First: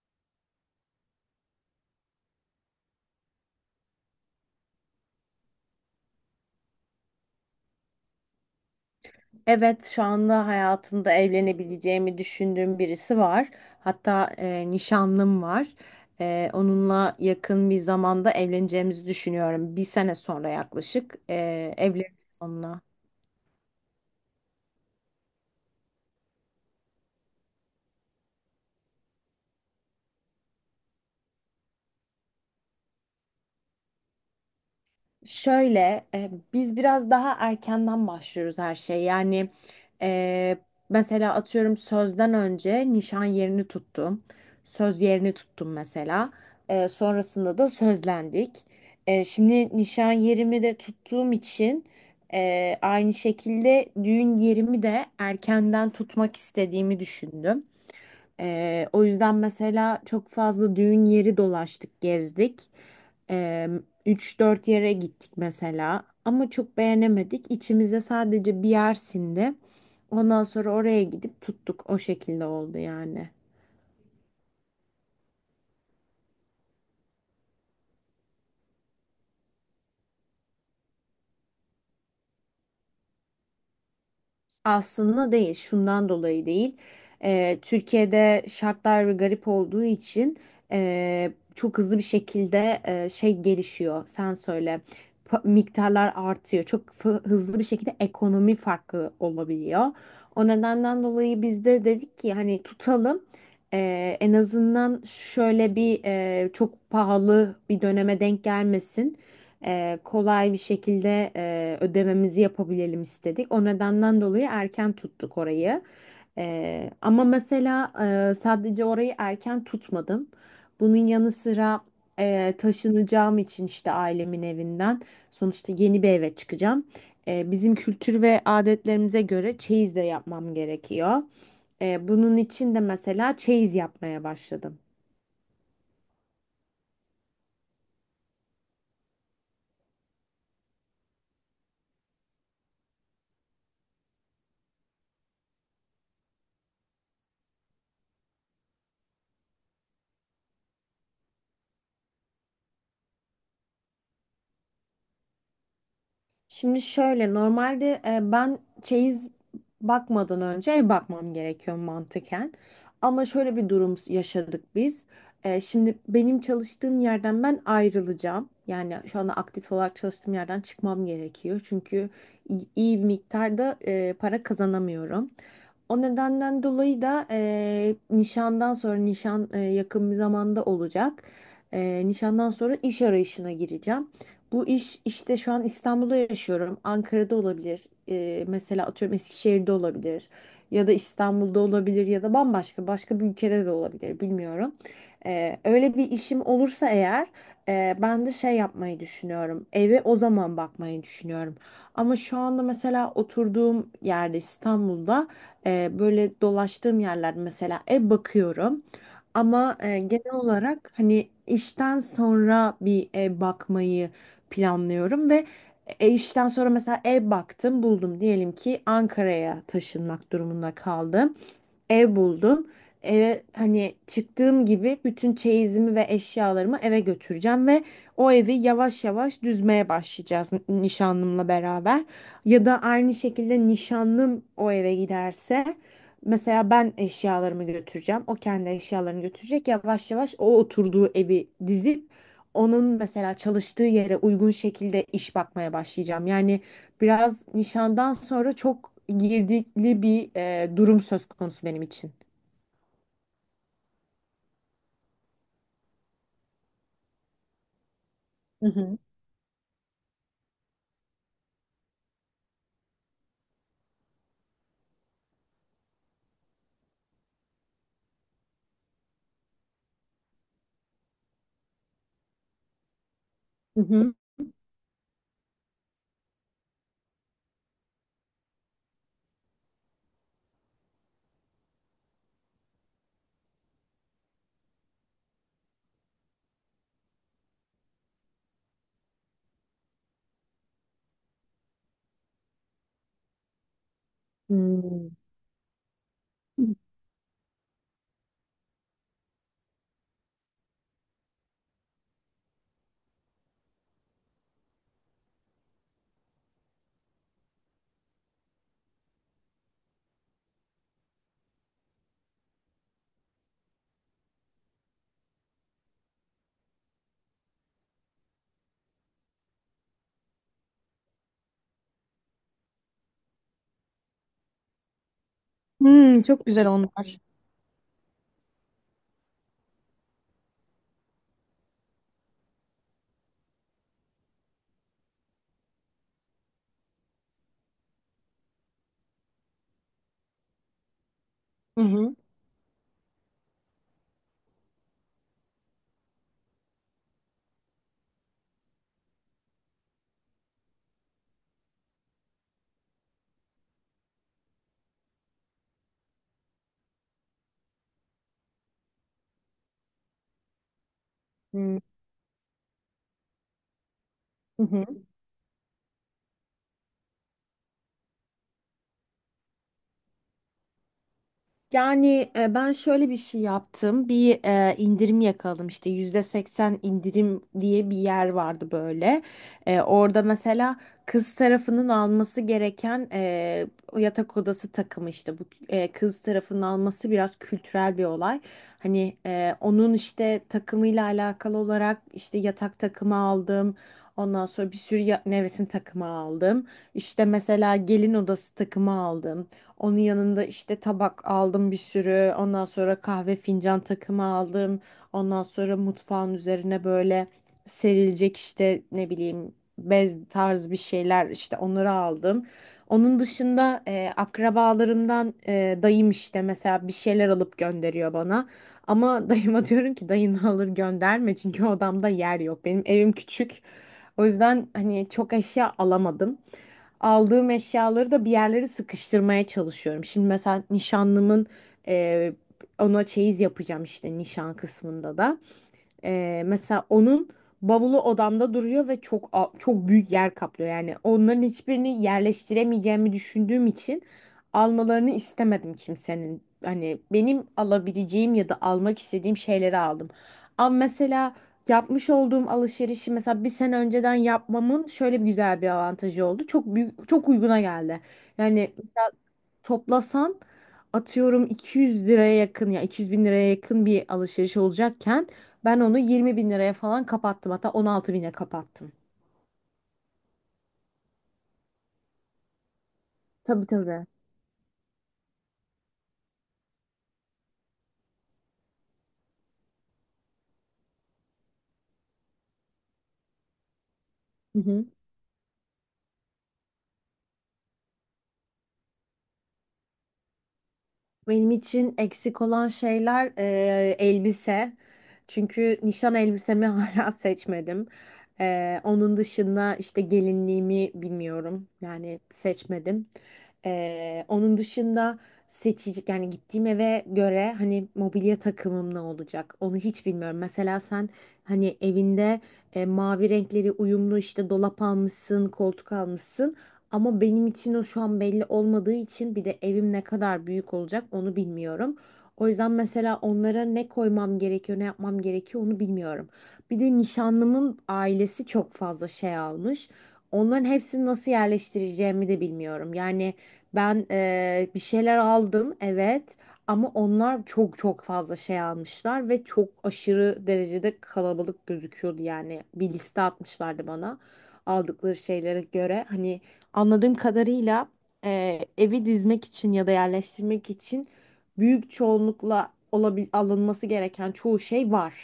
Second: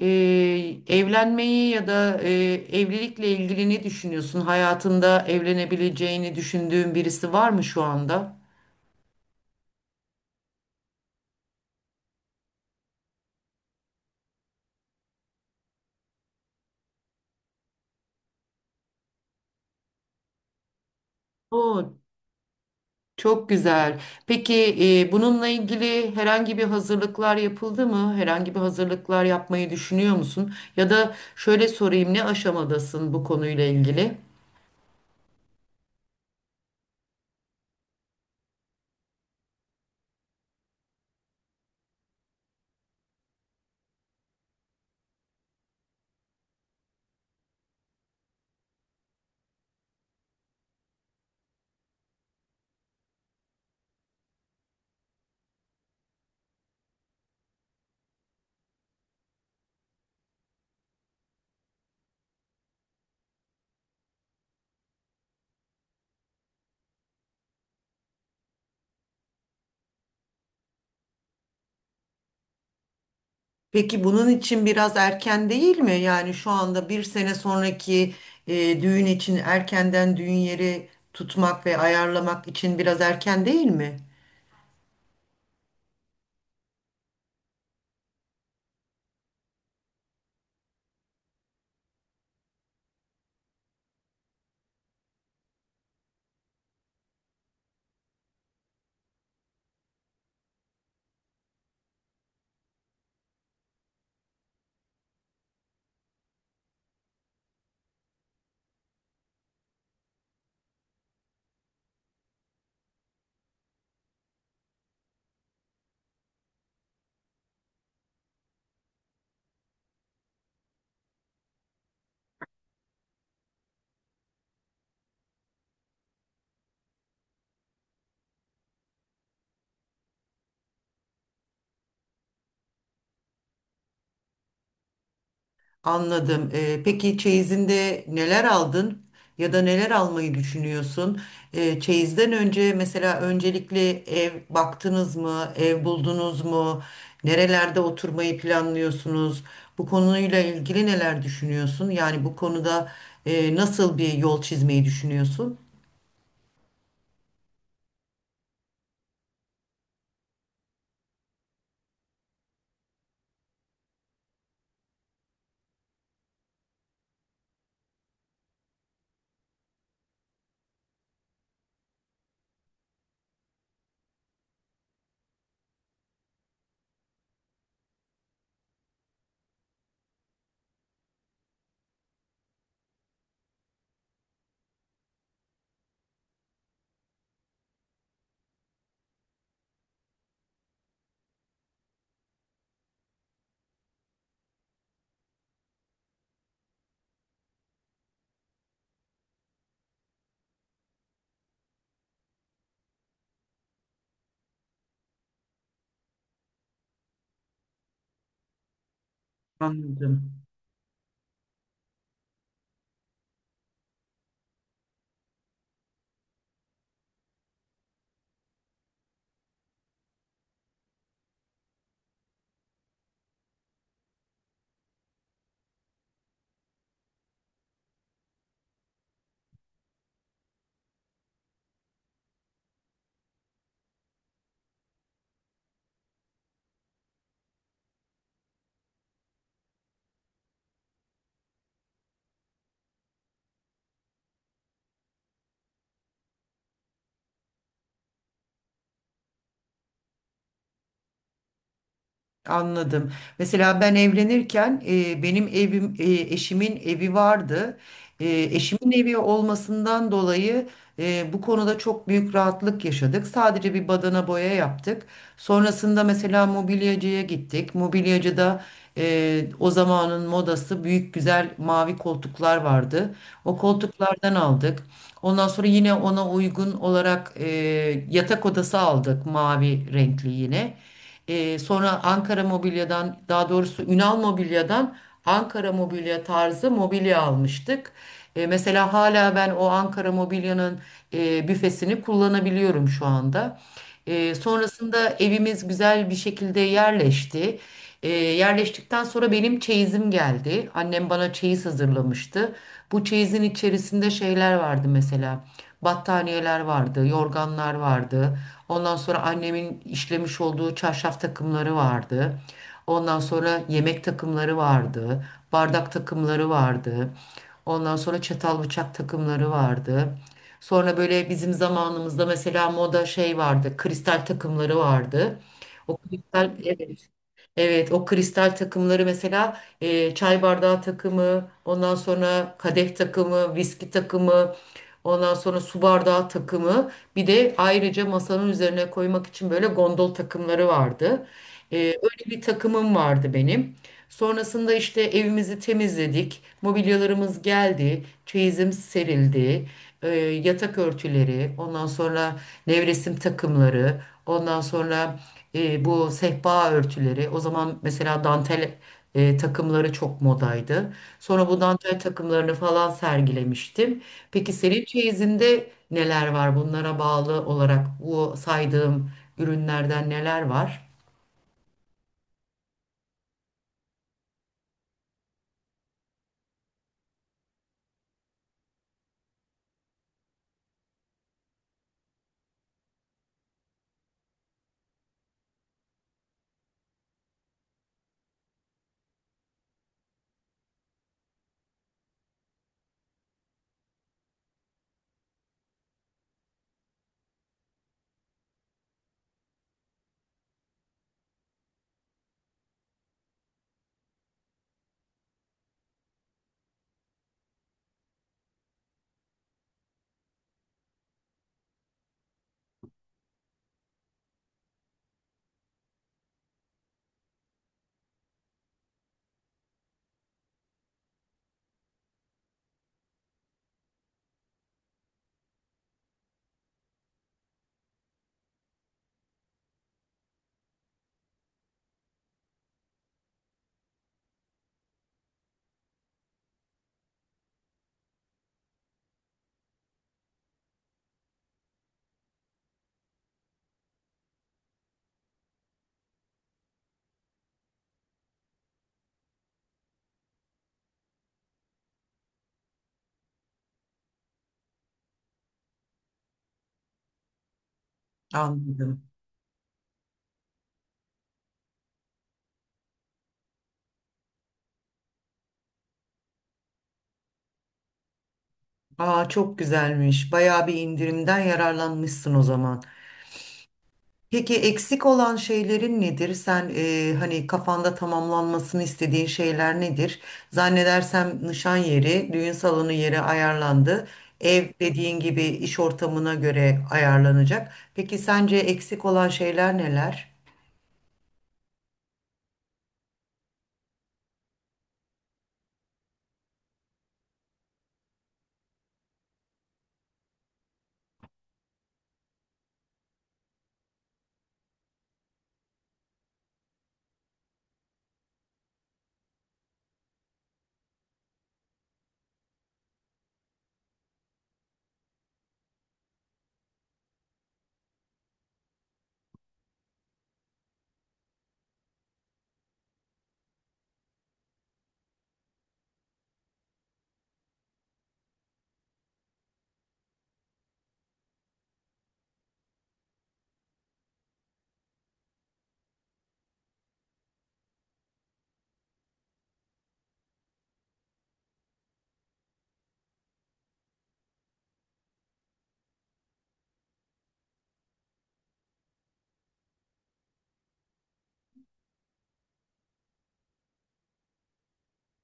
e, Evlenmeyi ya da evlilikle ilgili ne düşünüyorsun? Hayatında evlenebileceğini düşündüğün birisi var mı şu anda? Evet, şu anda hayatımda evlenebileceğimi düşündüğüm birisi var. Hatta nişanlım var. Onunla yakın bir zamanda evleneceğimizi düşünüyorum. Bir sene sonra yaklaşık Oo, evleneceğiz onunla. çok güzel. Peki bununla ilgili herhangi bir hazırlıklar yapıldı mı? Herhangi bir hazırlıklar yapmayı düşünüyor musun? Ya da şöyle sorayım, ne aşamadasın bu konuyla ilgili? Şöyle biz biraz daha erkenden başlıyoruz her şey. Yani e, mesela atıyorum sözden önce nişan yerini tuttum. Söz yerini tuttum mesela. Sonrasında da sözlendik. Şimdi nişan yerimi de tuttuğum için aynı şekilde düğün yerimi de erkenden tutmak istediğimi düşündüm. O yüzden mesela çok fazla düğün yeri dolaştık, gezdik. Ee, 3-4 yere gittik mesela ama çok beğenemedik. İçimizde sadece bir yer sindi. Ondan sonra oraya gidip tuttuk. O şekilde oldu yani. Peki bunun için biraz erken değil mi? Yani şu anda bir sene sonraki düğün için erkenden düğün yeri tutmak ve ayarlamak için biraz erken değil mi? Aslında değil, şundan dolayı değil. Türkiye'de şartlar ve garip olduğu için çok hızlı bir şekilde şey gelişiyor. Sen söyle, miktarlar artıyor. Çok hızlı bir şekilde ekonomi farkı olabiliyor. O nedenden dolayı biz de dedik ki hani tutalım. En azından şöyle bir çok pahalı bir döneme denk gelmesin, kolay bir şekilde ödememizi yapabilelim istedik. O nedenden dolayı erken tuttuk orayı. Ama mesela sadece orayı erken tutmadım. Bunun yanı sıra taşınacağım için işte ailemin evinden sonuçta yeni bir eve çıkacağım. Bizim kültür ve adetlerimize göre çeyiz de yapmam gerekiyor. Bunun için de mesela çeyiz yapmaya başladım. Anladım. Peki çeyizinde neler aldın ya da neler almayı düşünüyorsun? Çeyizden önce mesela öncelikle ev baktınız mı? Ev buldunuz mu? Nerelerde oturmayı planlıyorsunuz? Bu konuyla ilgili neler düşünüyorsun? Yani bu konuda nasıl bir yol çizmeyi düşünüyorsun? Şimdi şöyle normalde ben çeyiz bakmadan önce ev bakmam gerekiyor mantıken. Ama şöyle bir durum yaşadık biz. Şimdi benim çalıştığım yerden ben ayrılacağım. Yani şu anda aktif olarak çalıştığım yerden çıkmam gerekiyor. Çünkü iyi iyi bir miktarda para kazanamıyorum. O nedenden dolayı da nişandan sonra, nişan yakın bir zamanda olacak. Nişandan sonra iş arayışına gireceğim. Bu iş işte şu an İstanbul'da yaşıyorum. Ankara'da olabilir. Mesela atıyorum Eskişehir'de olabilir. Ya da İstanbul'da olabilir, ya da bambaşka başka bir ülkede de olabilir, bilmiyorum. Öyle bir işim olursa eğer ben de şey yapmayı düşünüyorum. Eve o zaman bakmayı düşünüyorum. Ama şu anda mesela oturduğum yerde, İstanbul'da, böyle dolaştığım yerlerde mesela ev bakıyorum. Ama genel Anladım. olarak hani işten sonra bir ev bakmayı planlıyorum, ve işten sonra mesela ev baktım, buldum, diyelim ki Ankara'ya taşınmak durumunda kaldım, ev buldum. Eve hani çıktığım gibi bütün çeyizimi ve eşyalarımı eve götüreceğim ve o evi yavaş yavaş düzmeye başlayacağız nişanlımla beraber. Ya da aynı şekilde nişanlım o eve giderse, mesela ben eşyalarımı götüreceğim. O kendi eşyalarını götürecek. Yavaş yavaş o oturduğu evi dizip onun mesela çalıştığı yere uygun şekilde iş bakmaya başlayacağım. Yani biraz nişandan sonra çok girdikli bir durum söz konusu benim için. Anladım. Mesela ben evlenirken benim evim, eşimin evi vardı. Hı Eşimin hı. evi olmasından dolayı bu konuda çok büyük rahatlık yaşadık. Sadece bir badana boya yaptık. Sonrasında mesela mobilyacıya gittik. Mobilyacıda o zamanın modası büyük güzel mavi koltuklar vardı. O Hı hı. koltuklardan aldık. Ondan sonra yine ona uygun olarak yatak odası aldık mavi renkli yine. Sonra Ankara Mobilya'dan daha doğrusu Ünal Mobilya'dan Ankara Mobilya tarzı mobilya almıştık. Mesela hala ben o Ankara Mobilya'nın büfesini kullanabiliyorum şu anda. Sonrasında Hmm. evimiz güzel bir şekilde yerleşti. Yerleştikten sonra benim çeyizim geldi. Annem bana çeyiz hazırlamıştı. Bu çeyizin içerisinde şeyler vardı mesela. Battaniyeler vardı, yorganlar vardı. Ondan sonra annemin işlemiş olduğu çarşaf takımları vardı. Ondan sonra yemek takımları vardı. Bardak takımları vardı. Ondan sonra çatal bıçak takımları vardı. Sonra böyle bizim zamanımızda mesela moda şey vardı. Kristal takımları vardı. O Hmm, çok kristal güzel evet. onlar. Evet, o kristal takımları mesela çay bardağı takımı, ondan sonra kadeh takımı, viski takımı, ondan sonra su bardağı takımı. Bir de ayrıca masanın üzerine koymak için böyle gondol takımları vardı. Hı hı. Öyle bir takımım vardı benim. Sonrasında işte evimizi temizledik, mobilyalarımız geldi, çeyizim serildi yatak örtüleri, ondan sonra nevresim takımları, ondan sonra bu sehpa örtüleri. O zaman mesela dantel takımları çok modaydı. Sonra bu Hı dantel takımlarını falan sergilemiştim. Peki senin hı. çeyizinde neler var? Bunlara bağlı olarak bu saydığım ürünlerden neler var? Yani ben şöyle bir şey yaptım. Bir indirim yakaladım, işte %80 indirim diye bir yer vardı böyle. Orada mesela kız tarafının alması gereken yatak odası takımı, işte bu kız tarafının alması biraz kültürel bir olay. Hani onun işte takımıyla alakalı olarak işte yatak takımı aldım. Ondan sonra bir sürü nevresim takımı aldım. İşte mesela gelin odası takımı aldım. Onun yanında işte tabak aldım bir sürü. Ondan sonra kahve fincan takımı aldım. Ondan sonra mutfağın üzerine böyle serilecek, işte ne bileyim, bez tarz bir şeyler, işte onları aldım. Onun dışında akrabalarımdan, dayım işte mesela bir şeyler alıp gönderiyor bana. Ama dayıma diyorum ki dayını alır gönderme, çünkü odamda yer yok. Benim evim küçük. O yüzden hani çok eşya alamadım, aldığım eşyaları da bir yerlere sıkıştırmaya çalışıyorum. Şimdi mesela nişanlımın e, ona çeyiz yapacağım işte, nişan kısmında da. Mesela onun bavulu odamda duruyor ve çok çok büyük yer kaplıyor. Yani onların hiçbirini yerleştiremeyeceğimi düşündüğüm için almalarını istemedim kimsenin. Hani benim alabileceğim ya da almak istediğim şeyleri aldım. Ama mesela yapmış olduğum alışverişi, mesela bir sene önceden yapmamın şöyle bir güzel bir avantajı oldu. Çok büyük, çok uyguna geldi. Yani Anladım. toplasan atıyorum 200 liraya yakın, ya 200 bin liraya yakın bir alışveriş olacakken, ben onu 20 bin liraya falan kapattım, hatta 16 bine kapattım. Aa çok güzelmiş. Bayağı bir indirimden yararlanmışsın o zaman. Tabii tabii. Peki eksik olan şeylerin nedir? Sen hani kafanda tamamlanmasını istediğin şeyler nedir? Zannedersem nişan yeri, düğün salonu yeri ayarlandı. Hı Ev hı. dediğin gibi iş ortamına göre ayarlanacak. Peki sence eksik olan şeyler neler? Benim için eksik olan şeyler elbise. Çünkü nişan elbisemi hala seçmedim. Onun dışında işte gelinliğimi bilmiyorum. Yani seçmedim. Onun dışında seçecek, yani gittiğim eve göre hani mobilya takımım ne olacak onu hiç bilmiyorum. Mesela sen hani evinde mavi renkleri uyumlu işte dolap almışsın, koltuk almışsın. Ama benim için o şu an belli olmadığı için, bir de evim ne kadar büyük olacak onu bilmiyorum. O yüzden mesela onlara ne koymam gerekiyor, ne yapmam gerekiyor onu bilmiyorum. Bir de nişanlımın ailesi çok fazla şey almış. Onların hepsini nasıl yerleştireceğimi de bilmiyorum. Yani ben bir şeyler aldım evet, ama onlar çok çok fazla şey almışlar ve çok aşırı derecede kalabalık gözüküyordu yani. Bir liste atmışlardı bana aldıkları şeylere göre. Hani, anladığım kadarıyla evi dizmek için ya da yerleştirmek için büyük çoğunlukla alınması gereken çoğu şey var.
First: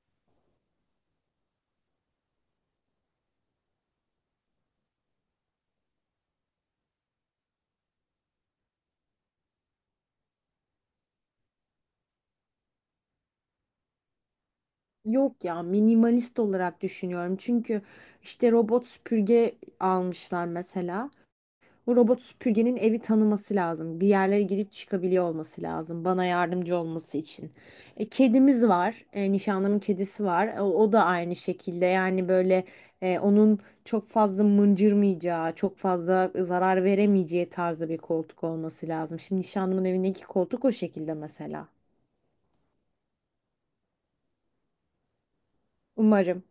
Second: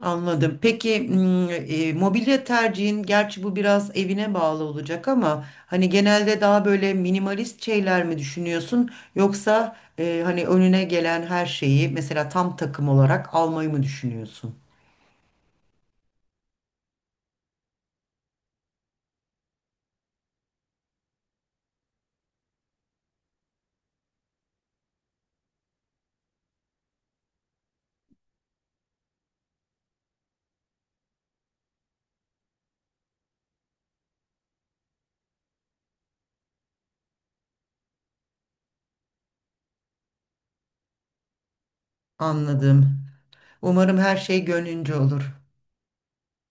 Anladım. Peki mobilya tercihin gerçi bu biraz evine bağlı olacak ama hani genelde daha böyle minimalist şeyler mi düşünüyorsun yoksa hani önüne gelen her şeyi mesela tam takım olarak almayı mı düşünüyorsun? Yok ya, minimalist olarak düşünüyorum. Çünkü işte robot süpürge almışlar mesela. Bu robot süpürgenin evi tanıması lazım. Bir yerlere girip çıkabiliyor olması lazım. Bana yardımcı olması için. Kedimiz var. Nişanlımın kedisi var. O da aynı şekilde. Yani böyle onun çok fazla mıncırmayacağı, çok fazla zarar veremeyeceği tarzda bir koltuk olması lazım. Şimdi nişanlımın evindeki koltuk o şekilde mesela. Anladım. Umarım her şey gönlünce olur. Umarım.